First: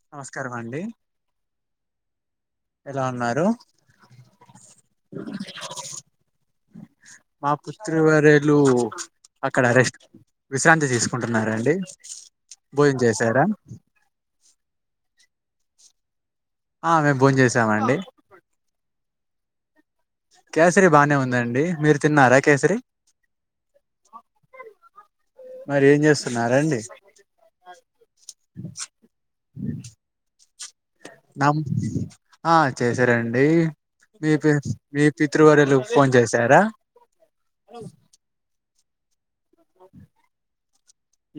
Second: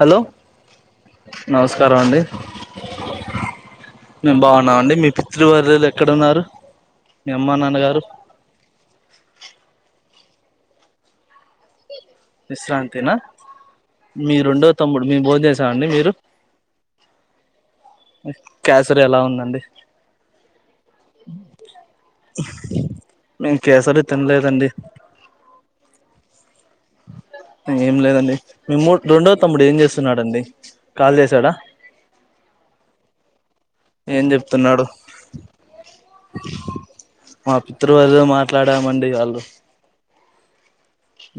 Hello నమస్కారం అండి నమస్కారం అండి ఎలా ఉన్నారు మేము బాగున్నామండి మీ పితృ వర్యులు ఎక్కడ ఉన్నారు మా పితృవర్యులు అక్కడ రెస్టా విశ్రాంతి తీసుకుంటున్నారండి భోజనం విశ్రాంతినా చేశారా మీ రెండో తమ్ముడు మేము భోంచేశామండి మీరు ఆ మేము భోజనం చేసామండి కేసరి ఎలా ఉందండి కేసరి బానే ఉందండి మీరు తిన్నారా కేసరి మేము కేసరి తినలేదండి మరి ఏం చేస్తున్నారండి ఏం లేదండి మీము రెండో తమ్ముడు ఏం చేస్తున్నాడండి కాల్ చేసాడా నం ఆ చేశారండి ఏం మీ పి చెప్తున్నాడు మీ పితృవార్యులు ఫోన్ చేశారా దమండి వాళ్ళు [inaudible]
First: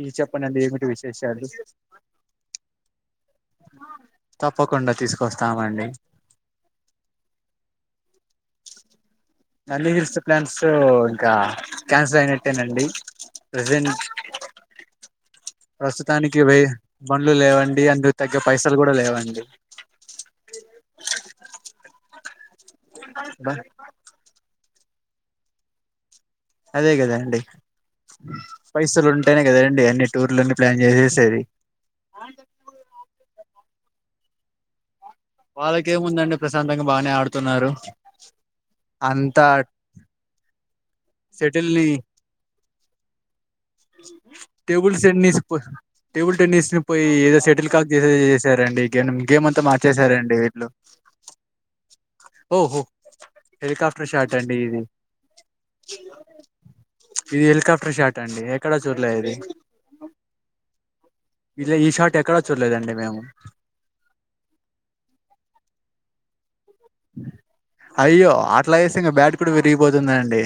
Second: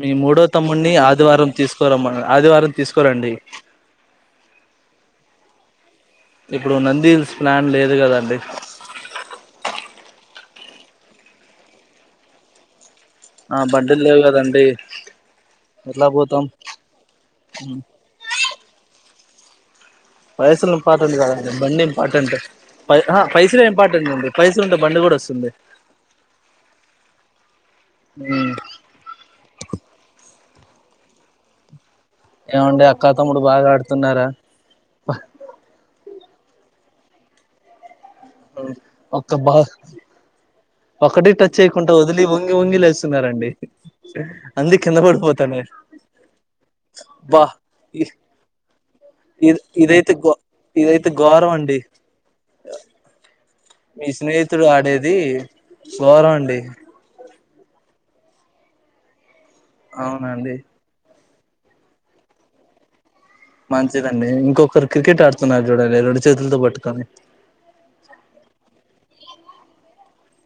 ఈ మీ మూడో చెప్పండి ఏమిటి తమ్ముడిని విశేషాలు ఆదివారం తీసుకోరమ్మ ఆదివారం తీసుకోరండి తప్పకుండా తీసుకొస్తామండి ఇప్పుడు నందిహిల్స్ ప్లాన్ లేదు కదా నంది హిల్స్ ప్లాన్స్ ఇంకా క్యాన్సల్ అయినట్టేనండి ఆ ప్రజెంట్ బండులు లేవు కదండి ఎట్లా ప్రస్తుతానికి పోతాం ఇవి బండ్లు లేవండి అందుకు తగ్గ పైసలు కూడా లేవండి పైసలు ఇంపార్టెంట్ కాదండి బండి ఇంపార్టెంట్ పైసలు ఉంటే బండి కూడ వస్తుంది అదే కదా అండి ఉమ్ పైసలు ఉం ఉంటేనే కదండి అన్ని టూర్లన్ని ప్లాన్ చేసేసేది ఏమండి అక్కా తమ్ముడు బాగా ఆడుతున్నారా వాళ్ళకేముందండి ప్రశాంతంగా బానే ఆడుతున్నారు ఒక్క అంత బా ఒకటి టచ్ సెటిల్ ని చేయకుంటా వదిలి వంగి వంగి లే స్తున్నారండి టేబుల్ టెన్నిస్ పో టేబుల్ టెన్నిస్ ని పోయి ఏదో బా సెటిల్ కాక్ చే ఇ చేసారు గేనం గేమ్ ఇది అంతా ఇదైతే గో మార్చేసారండి వీళ్ళు ఇదైతే ఘోరం అండి ఓహో హెలికాప్టర్ మీ షాట్ అండి స్నేహితుడు ఇది ఆడేది ఘోరం అండి ఇది హెలికాప్టర్ షాట్ అండి ఎక్కడ చూర్లే ఇది అవునండి ఇలా ఈ షార్ట్ ఎక్కడ చూడలేదండి మేము మంచిదండి ఇంకొకరు క్రికెట్ ఆడుతున్నారు చూడండి రెండు చేతులతో పట్టు అయ్యో అట్లా చేస్తే ఇంగ బ్యాట్ కూడా విరిగిపోతుందండి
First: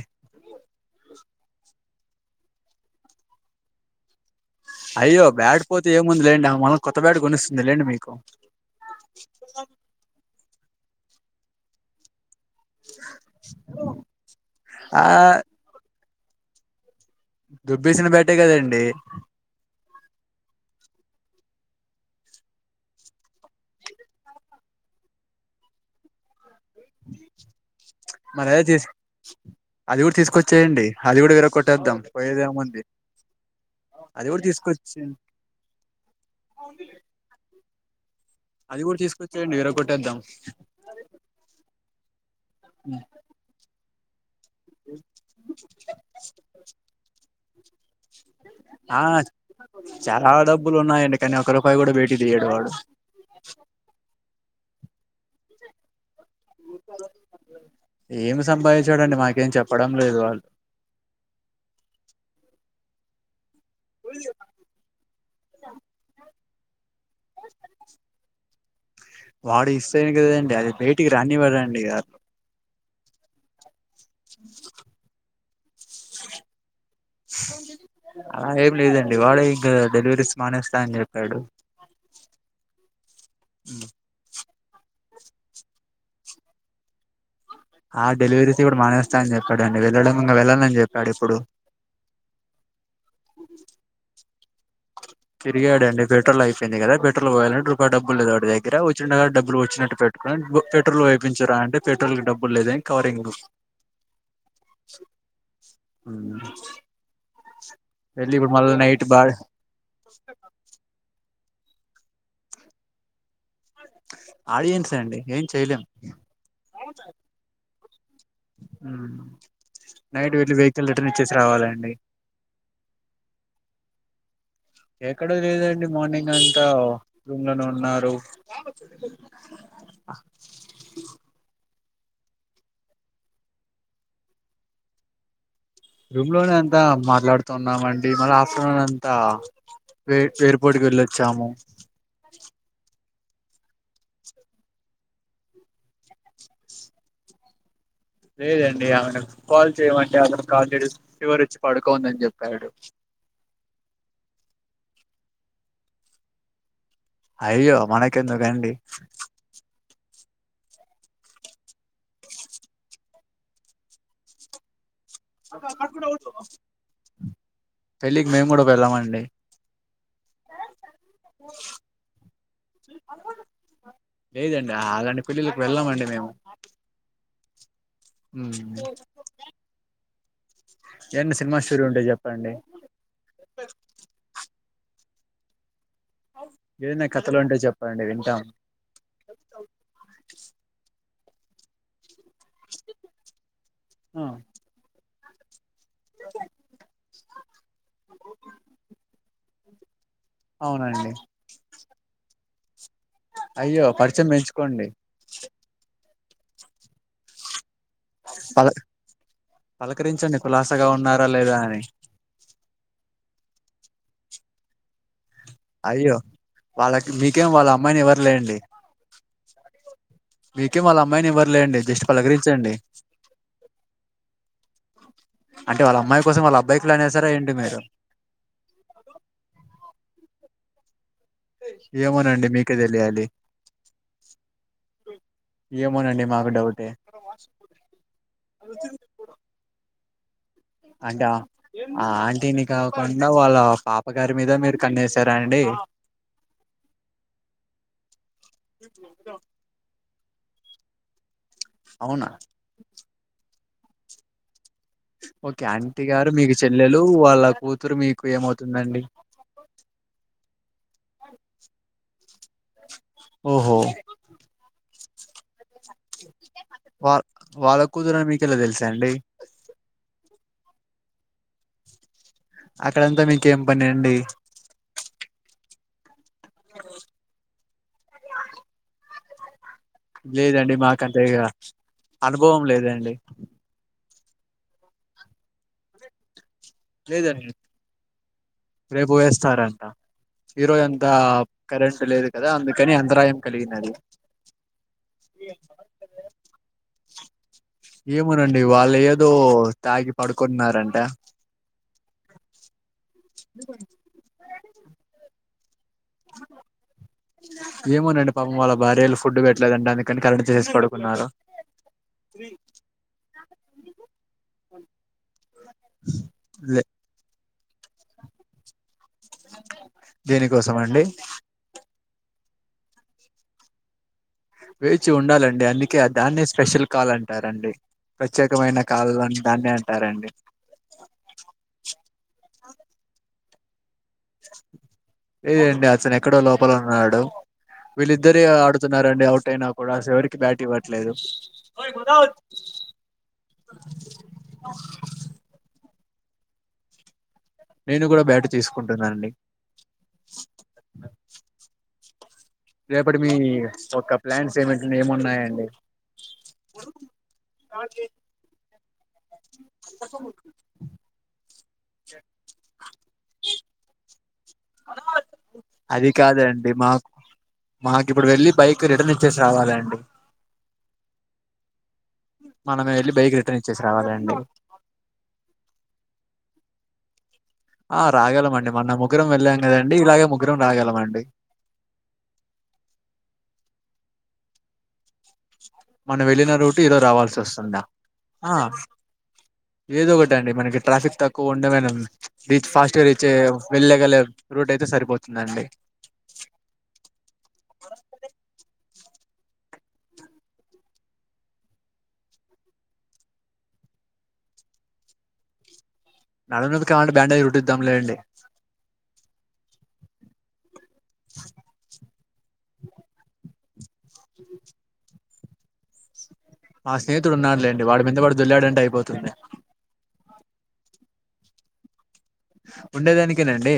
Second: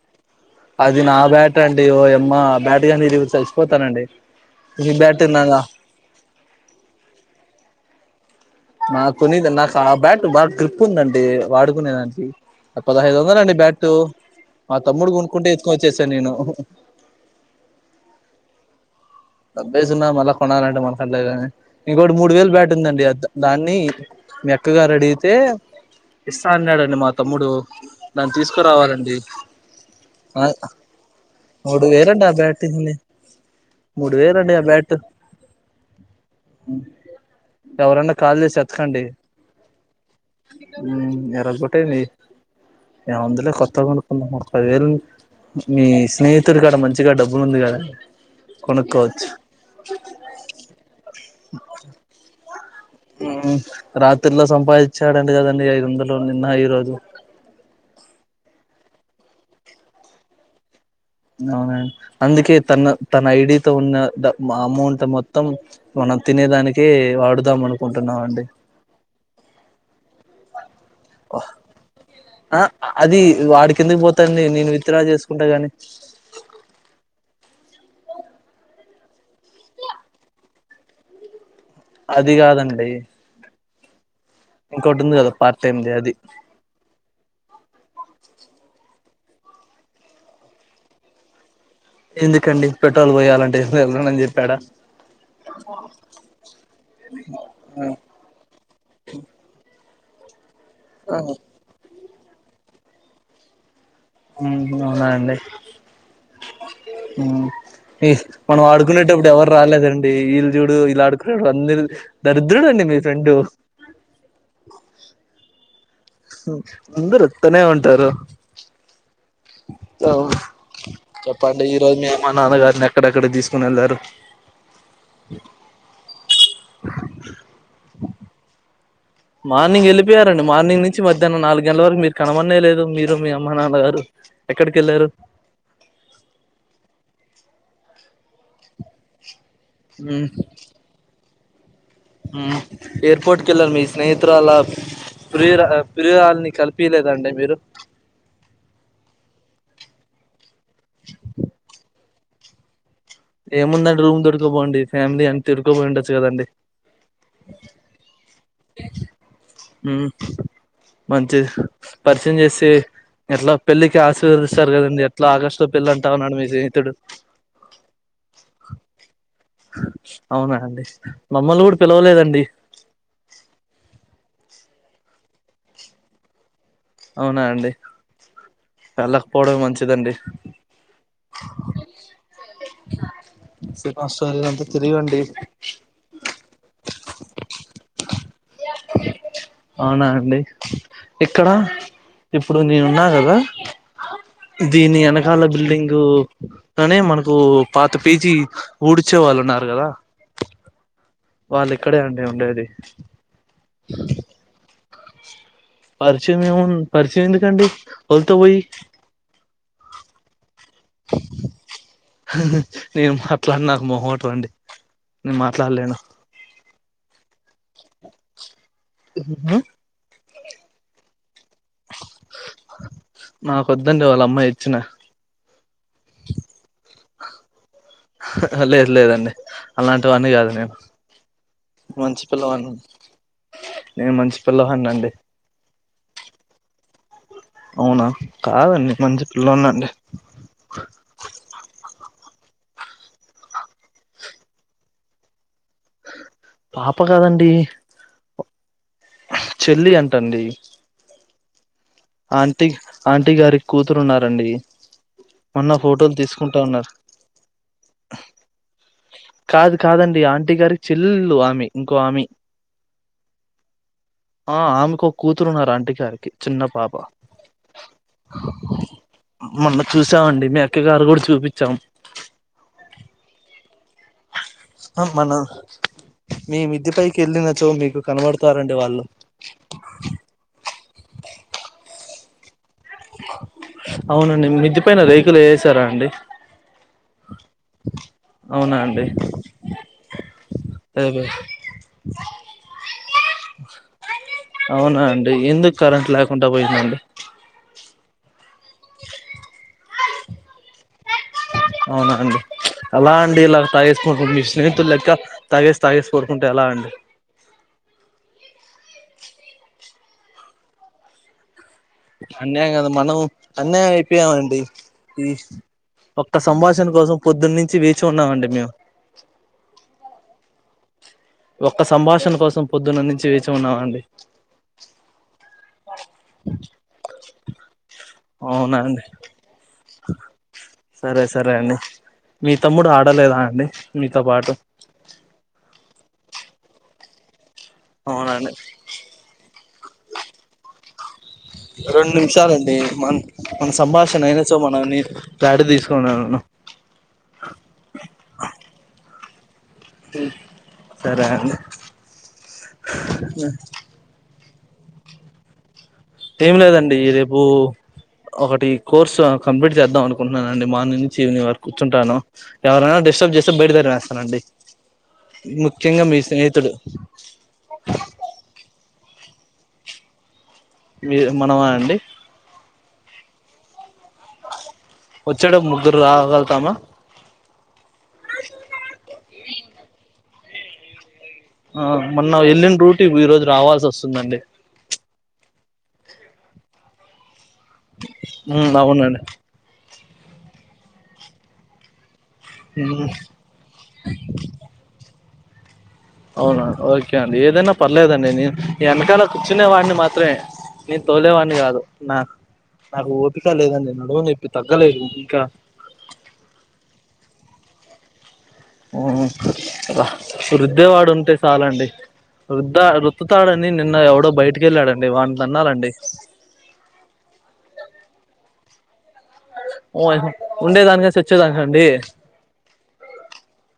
అది నా బ్యాట్ అండి ఓ యమ్మా బ్యాట్ గాని ఇరిగితే చచ్చిపోతానండి ఈ అయ్యో నాదా బ్యాట్ పోతే ఏముంది లేండి ఆమా కొత్త బ్యాట్ కొనిస్తుంది లేండి మీకు నా కొనీది నాకు ఆ బ్యాట్ బాగా గ్రిప్ ఉందండి వాడుకునేదానికి పదహైదు వందల అండి బ్యాట్ మా ఆ తమ్ముడు కొనుకుంటే ఎతుకొని వచ్చేశా నేను దొబ్బేసిన బ్యాటె కదండి దబ్బేసున్నా మళ్ళా కొనాలంటే మళ్ [unintelligible] ఇంకోటి మూడు వేలు బ్యాటుందండి దాన్ని మీ అక్కగారు అడిగితే ఇస్తా అన్నాడండి మా తమ్ముడు దాని మరి అదే తీసు తీసుకురావాలండి అది కూడ ఆ తీసుకొచ్చేయండి అలిగూడ మూడు విరకొట్టేద్దాం వేలండి ఆ బ్యాట్ పోయేదేముంది మూడు అది కూడా వెళ్ళండి ఆ బ్యాట్ తీసుకొచ్చి కాల్ చేసి అది కూడా ఎతకండి తీసుకొచ్చేయండి విరగొట్టేద్దాం ఇరగొట్టండి ఏముందిలే కొత్తది కొనుకుందాం పదివేలు మీ స్నేహితుడి కాడ మంచిగా డబ్బులు ఉంది కదా ఆ కొనుక్కోవచ్చు చాలా డబ్బులు ఉన్నాయండి కానీ ఒక రూపాయి కూడా బయటకి తీయడు వాడు రాత్రిలో సంపాదించాడంట కదండి ఐదు వందలు నిన్న ఈ రోజు చూడండి మాకేం చెప్పడం లేదు వాళ్ అవునా అందుకే తన తన ఐడి తో ఉన్న ద అమౌంట్ మొత్ మొత్తం మనం తినేదానికి వాడుదాం అనుకుంటున్నాండి వాడు ఇస్తేనే కదండి అది బయటికి రానివడండి గా ఆ అది వాడికి ఎందుకు పోతాంది నేను విత్తరా చేసుకుంటా గాని ఆ ఏం లేదండి వాళ్ళే ఇంకా డెలివరీస్ మానేస్తా అని చెప్పాడు అది కాదండి మ్మ్ ఇంకోటింది కదా పార్ట్ టైమ్ది అది ఆ డెలివరీస్ కూడా మానేస్తా అని చెప్పాడు అండి వెళ్ళడం ఇంకా వెళ్ళాలని చెప్పాడు ఇప్పుడు ఎందుకండి పెట్రోల్ పోయాలంటే ఏ వెళ్దనని చెప్పాడా తిగాడండి పెట్రోల్ అయిపోయింది కదా పెట్రోల్ పోయాలంటే రూపాయి డబ్బులు లేదు వాడి దగ్గర వచ్చినా కడా డబులు వచ్చినటు పెట్ పెట్రోల్ వేపించుర అంటే పెట్రోల్ కి డబ్బులు లేదని కవరింగ్ అవునాండి ఈ వెళ్ళి ఇప్పుడు మనం మళ్ళీ నైట్ బా ఆడుకునేటప్పుడు ఎవరు రాలేదండి వీళ్ చూడు వీలా అడు వంద దరిద్రుడు అండి మీ ఫ్రెండు ఆడియన్స్ అండి ఏం చేయలేం అందరు అట్టనే ఉంటారు నైట్ వెళ్ళి వెహికల్ రిటర్న్ ఇచ్చేసి చెప్పండి రావాలండి ఈరోజు మీ మా నాన్నగారిని ఎక్కడెక్కడ తీసుకుని వెళ్లారు ఎక్కడో లేదండి మార్నింగ్ అంతా రూమ్ లోనే ఉన్నారు మార్నింగ్ వెళ్ళిపోయారండి మార్నింగ్ నుంచి మధ్యాహ్నం నాలుగు గంట వరకు మీరు కనమనే లేదు మీరు మీ అమ్మ నాన్నగారు ఎక్కడికి వెళ్ళారు రూమ్ లోనే అంతా మాట్లాడుతున్నాం అండి మళ్ళీ ఆఫ్టర్నూన్ అంతా వ ఎయిర్పోర్ట్కి వెళ్ళి వచ్చామ ఎయిర్పోర్ట్కి వెళ్ళార్ మీ స్నేహిత్రరాలా ప్రయురా ప్రియురాల్ని కలిపియాలేదండి మీరు లేదండి ఆమెన కాల్ చేయమంటే అతను కాల్ చే ఫివర్ వచ్చి పడుకోందని చెప్పి ప్యడు ఏముందండి రూమ్ దొడికపోండి ఫ్యామిలీ అని తిరికపోయి ఉండొచ్చు కదండి అయ్యో మనకి ఎందుకు అండి ఉమ్, మంచి పరిచయం చేసి ఎట్లా పెళ్ళికి ఆశీర్వదిస్తారు కదండి ఇట్లా ఆగస్టు లో పెళ్ళ అంటా ఉన్నాడు మీ స్నేహితుడు పెళ్ళికి మేము కూడా వెళ్ళామండి అవునా అండి మామలిని కూడా పిలవలేదండి లేదండి అలాంటి పెళ్ళిలకు వెళ్ళామండి మేము అవునా అండి వెళ్ళకపోవడమే మంచిదండి ఏదన్న సినిమా స్టోరీ ఉంటే చెప్పండి సినిమా స్టోరీ అంతా తిరిగి వండి ఏదైనా కథలు ఉంటే చెప్పంది వింటాం అవునా అండి ఇక్కడ ఇప్పుడు నేను ఉన్నా కదా ఆ దీని వెనకాల బిల్డింగ్ మ్మ్ తనే మనకు పాత పేజీ ఊడ్చే వాళ్ళు ఉన్నారు కదా అవునండి వాళ్ళు ఇక్కడే అండి ఉండేది అయ్యో పరిచయం పెంచుకోండి పరిచయం ఏం ఉం పరిచయం ఎందుకండి వాళ్ళతో పోయి పల పలకరించండి కులాసాగా ఉన్నారా లేదా అని నేను మాట్లాడి నాకు మొహమాటం అండి నేను మాట్లాడలేను అయ్యో వాళ్ళకి మికేం వాళ్ళ అమ్మాయిని ఇవరు లేండి మీకే వాళ్ళ అమ్మాయిని ఇవ్వరులేండి జస్ట్ పలకరించండి నాకు వద్దండి వాళ్ళ అమ్మాయి ఇచ్చిన అంటే వాళ్ళ అమ్మాయి కోసం వాళ్ళ అబ్బాయికి లైన్ వేసారా ఏంటి మీరు లేదు లేదండి అలాంటివన్నీ గాదు నేను. మంచి ఏమోనండి పిల్లవాడిని మీకే తెలియాలి. నేను మంచి పిల్లవాడిని అండి ఏమ్ ఏమోనండి మాకు డౌటే అవునా కాదండి మంచి పిల్లోన్నండి అంటా ఆ ఆంట్ టీన్ని కాకుండా వాళ్ళా పాప గారి మీద మీరు కన్నేసారా అండి. పాప కాదండి ద తండ్రి అవునా ఆంటీ ఆంటీ గారిక్ కూతురున్నారండి. ఓకే ఆంటీ గారు మీకు ఉన్నారు చెల్లెలూ వాళ్ళ కూతురు మీకు ఏమవుతుందండి. కాదు కాదండి టీ గారి చెల్లెలు ఆమె ఇంకో ఆమె ఓహో ఆ ఆమెకొక్. కూతురున్నారు ఆంటీ గారికి చిన్నప్ వాళ్ వాళ్ళ కూతురని మీకెలా తెలుసండి. మొన్న చూసామండి మీ అక్కయ్య గారు గూడా చూపిచ్చాం. అక్కడంతా మీకేం పని అండి ఆ మనా మీమిద్ది పైకి ఎళ్ళిన చో మీకు కనబడుతారండి వాళ్ళు. లేదండి మాకంతే ఇగా అనుభవం లేదండి. అవునండి మిద్ది పైనా రేకులు ఏసారా అండి. లేదండి అవునా అండి రేపు వేస్తారంటా. ఈ రోజంతా అదే కరెంట్ లేదు కదా అందుకని అంతరాయం కలిగినది. అవునా అండి ఎందుక్ కరెంట్ లేకుండా పోయిందండి. ఏమెనండి వాళ్ళు ఏదో తాగి పడుకున్నారంటా. అవునా అండి ప్చ్ అలా అండి ఎలా తాగేసుకుంట మీ స్నేహితులెక్కా తాగేస్. తాగేసి పడుకుంటే ఎలా అండి. ఏమోనండి పాపం వాళ్ళ భార్యలు ఫుడ్ పెట్లేదంట అందుకని కరెంట్ తీసేసి పడుకున్నారు. అన్యాయం గదా మనము అన్యా పీయమ్ అండి ఈ ఒక్క లే సంభాషణ కోసం పొద్దున్నించ్. చి వేచి ఉన్నామండి మేము. దేనికోసం అండి ఒక్క సంభాషణ కోసం పొద్దున్న నుంచి వేచి ఉన్నామండి. వేచి ఉండాలండి అందుకే దాన్నే స్పెషల్ కాల్ అంటారండి. ప్రత్యేకమైన అవునా అండి కాళ్ళ్ అని దాన్నే అంటారండి సరే సరే అండి మీ తమ్ముడు ఆడలే లేదండి అతను ఎక్కడో లోపల ఉన్నాడు. వీళ్ళిద్దరే అవునండి ఆడుతున్నారండి అవుట్ అయినా కూడా అసలు ఎవరికి బ్యాట్ ఇవ్వట్లేదు. అండి మన్ మన సంభాషణ అయినచో మనల్నీ బ్యాట్ తీసుకొన్ అవును. నేను గూడా బ్యాటు తీసుకుంటున్నానండి సరే అండి రేపటి మీ ఒక ప్లాన్స్ ఏమంట్ని ఏమున్నాయండి. ఏమి లేదండీ రేపూ ఒకటి కోర్స్ ఆ కంప్లీట్ చేద్దాం అనుకుంటున్నాను అండి మార్నింగ్ నుంచి ఈవనింగ్ వరకు కూర్చుంటాను. ఎవరైనా డిస్టర్బ్ చేస్తే బయటికి తరిమేస్తానండి. ముఖ్యంగా అది మీ కాదండి. స్నేహితుడు మాకు మాకు ఇప్పుడు వెళ్ళి బైక్ రిటర్న్ చ్చే శ్రావలండి. మీర్ మనవా అండి. మనమ్ ఏళ్ళి బైక్ రిటర్న్ ఇచ్చేస్ వచ్చాడం ముగ్గురు రాగల్తామా ఆ రాగలంమండి మొన్న ముగ్గురం వెళ్ళాం గదండి. ఇలాగే ముగ్గురం రాగలంమండి. ఆ మొన్న ఏళ్ళిన్ రూట్ ఈ రోజు రావాల్సి వస్తుందండి. మనం ఏళ్ళిన రూటు ఈ రోజ్ రావాల్సి వస్ ఉమ్ బావుందండి. ఏదో ఒకట్ అండి. మనకి ట్రాఫిక్ తక్కువ ఉండమేనన్ రీచ్ ఫాస్ట్ గా రీచ్ అయ్యెవ్ రూట్ అయితే సరిపోతుందండి. అవునా ఈ ఎనకల కూర్చునే వాడిని మాత్రమే నేను తోలేవాడని కాదు నాక్ నాకు ఓపిక లేదండి. నడుము నప్పి తగ్గలేదు ఇంకా నడుం నప్పకి కావంటే బ్యాండేజ్ రుట్టిద్దాం లేండి. ఉ అబ్బా రుద్దేవాడు ఉంటే సాలండి. రుద్దా రుత్తుతాడని నిన్న ఎవడో బయటకెళ్ళాడండి వాడన్ తన్నాలండి. మా స్నేహితుడు ఉన్నాడులేండి వాడి మీద వాడు దొల్లాడంటే అయిపోతుందే ఓయహు ఉండేదానికే సచ్చేదానికండి. ఉండేదానికేనండి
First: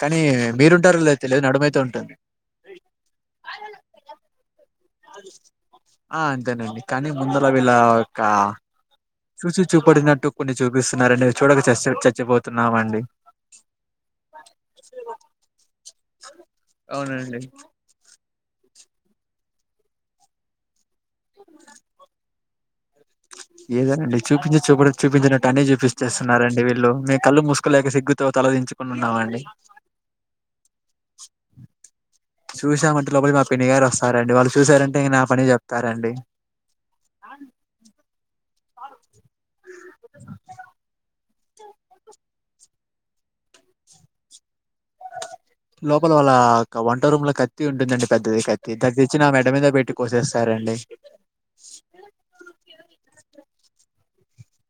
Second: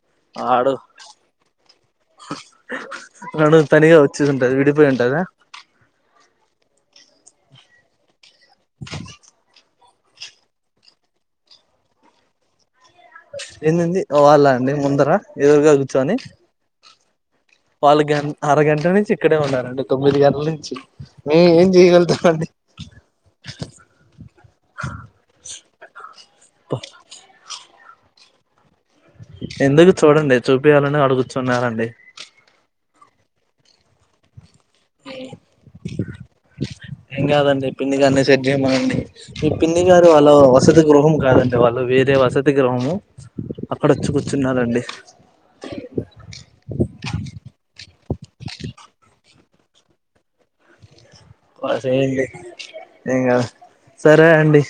కానీ మీరుంటారో లేదో తెలియదు నడుమైతే ఉంటుంద్ నను తనిగా వచ్చేదుంటది. ఆ అంతేనండి. కానీ ముందులా వీళ్ లవక్కా చూసి చూ పోడినట్టు కొన్ని చూపిస్తున్నారండి. అవి చూడక చసే చచ్చేపోతున్నామండి. ఇదేంది. వాళ్ళా అండి ముందరా ఎదురుగా కూర్చొని అవునండి వాళ్ళు గ్యాన్ అర గంట నుంచి ఇక్కడే ఉన్నారండి. తొమ్మిది గంటల నుంచి మీ ఏం జే యగలుతాం అండి. ఏదేనండి. చూపించి చూపుడు చూపించనట్టు అన్ని జూపిచ్చేస్తున్నారండి. వీళ్ళు మేము కళ్ళు మూసుకోలేక సిగ్ గ్గుతో తలదించు ఎందుకు చూడంది. చూపియ్యాలనే ఆడగుచ్చున్నారండి. తామంటే లోపల మా పిన్ని గారు వస్సన్నారండి వాళ్ళు చూసారంటే ఇగా నా పనే జేప్తారండి. గేమండి. మీ పిన్ని గారు వాళ్ళ వసతి గృహం కాదండి. వాళ్ళు వేరే వసతి గృహము అక్కడొచ్చి కూర్చున్నారండి. లోపల వళ్ళా ఒక వంట రూమ్ లో కత్తి ఉంటదండి. పెద్దది కత్తి దగ్ దేచ్చినామేన్ ఏ మీద బెట్టి కోసేస్తారండి. వసైంది. ఇగా సరే అండి.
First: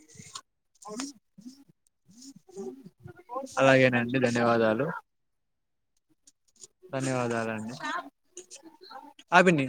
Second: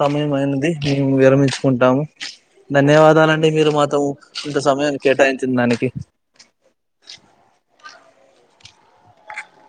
సమయం మైనిది మేము విరమించుకుంటాము. ధన్యవాదాలండి మీరు మాతో అలాగేనండి ఇంత ధన్యవాదాలు సమయం కేటాయించిదాని అభిని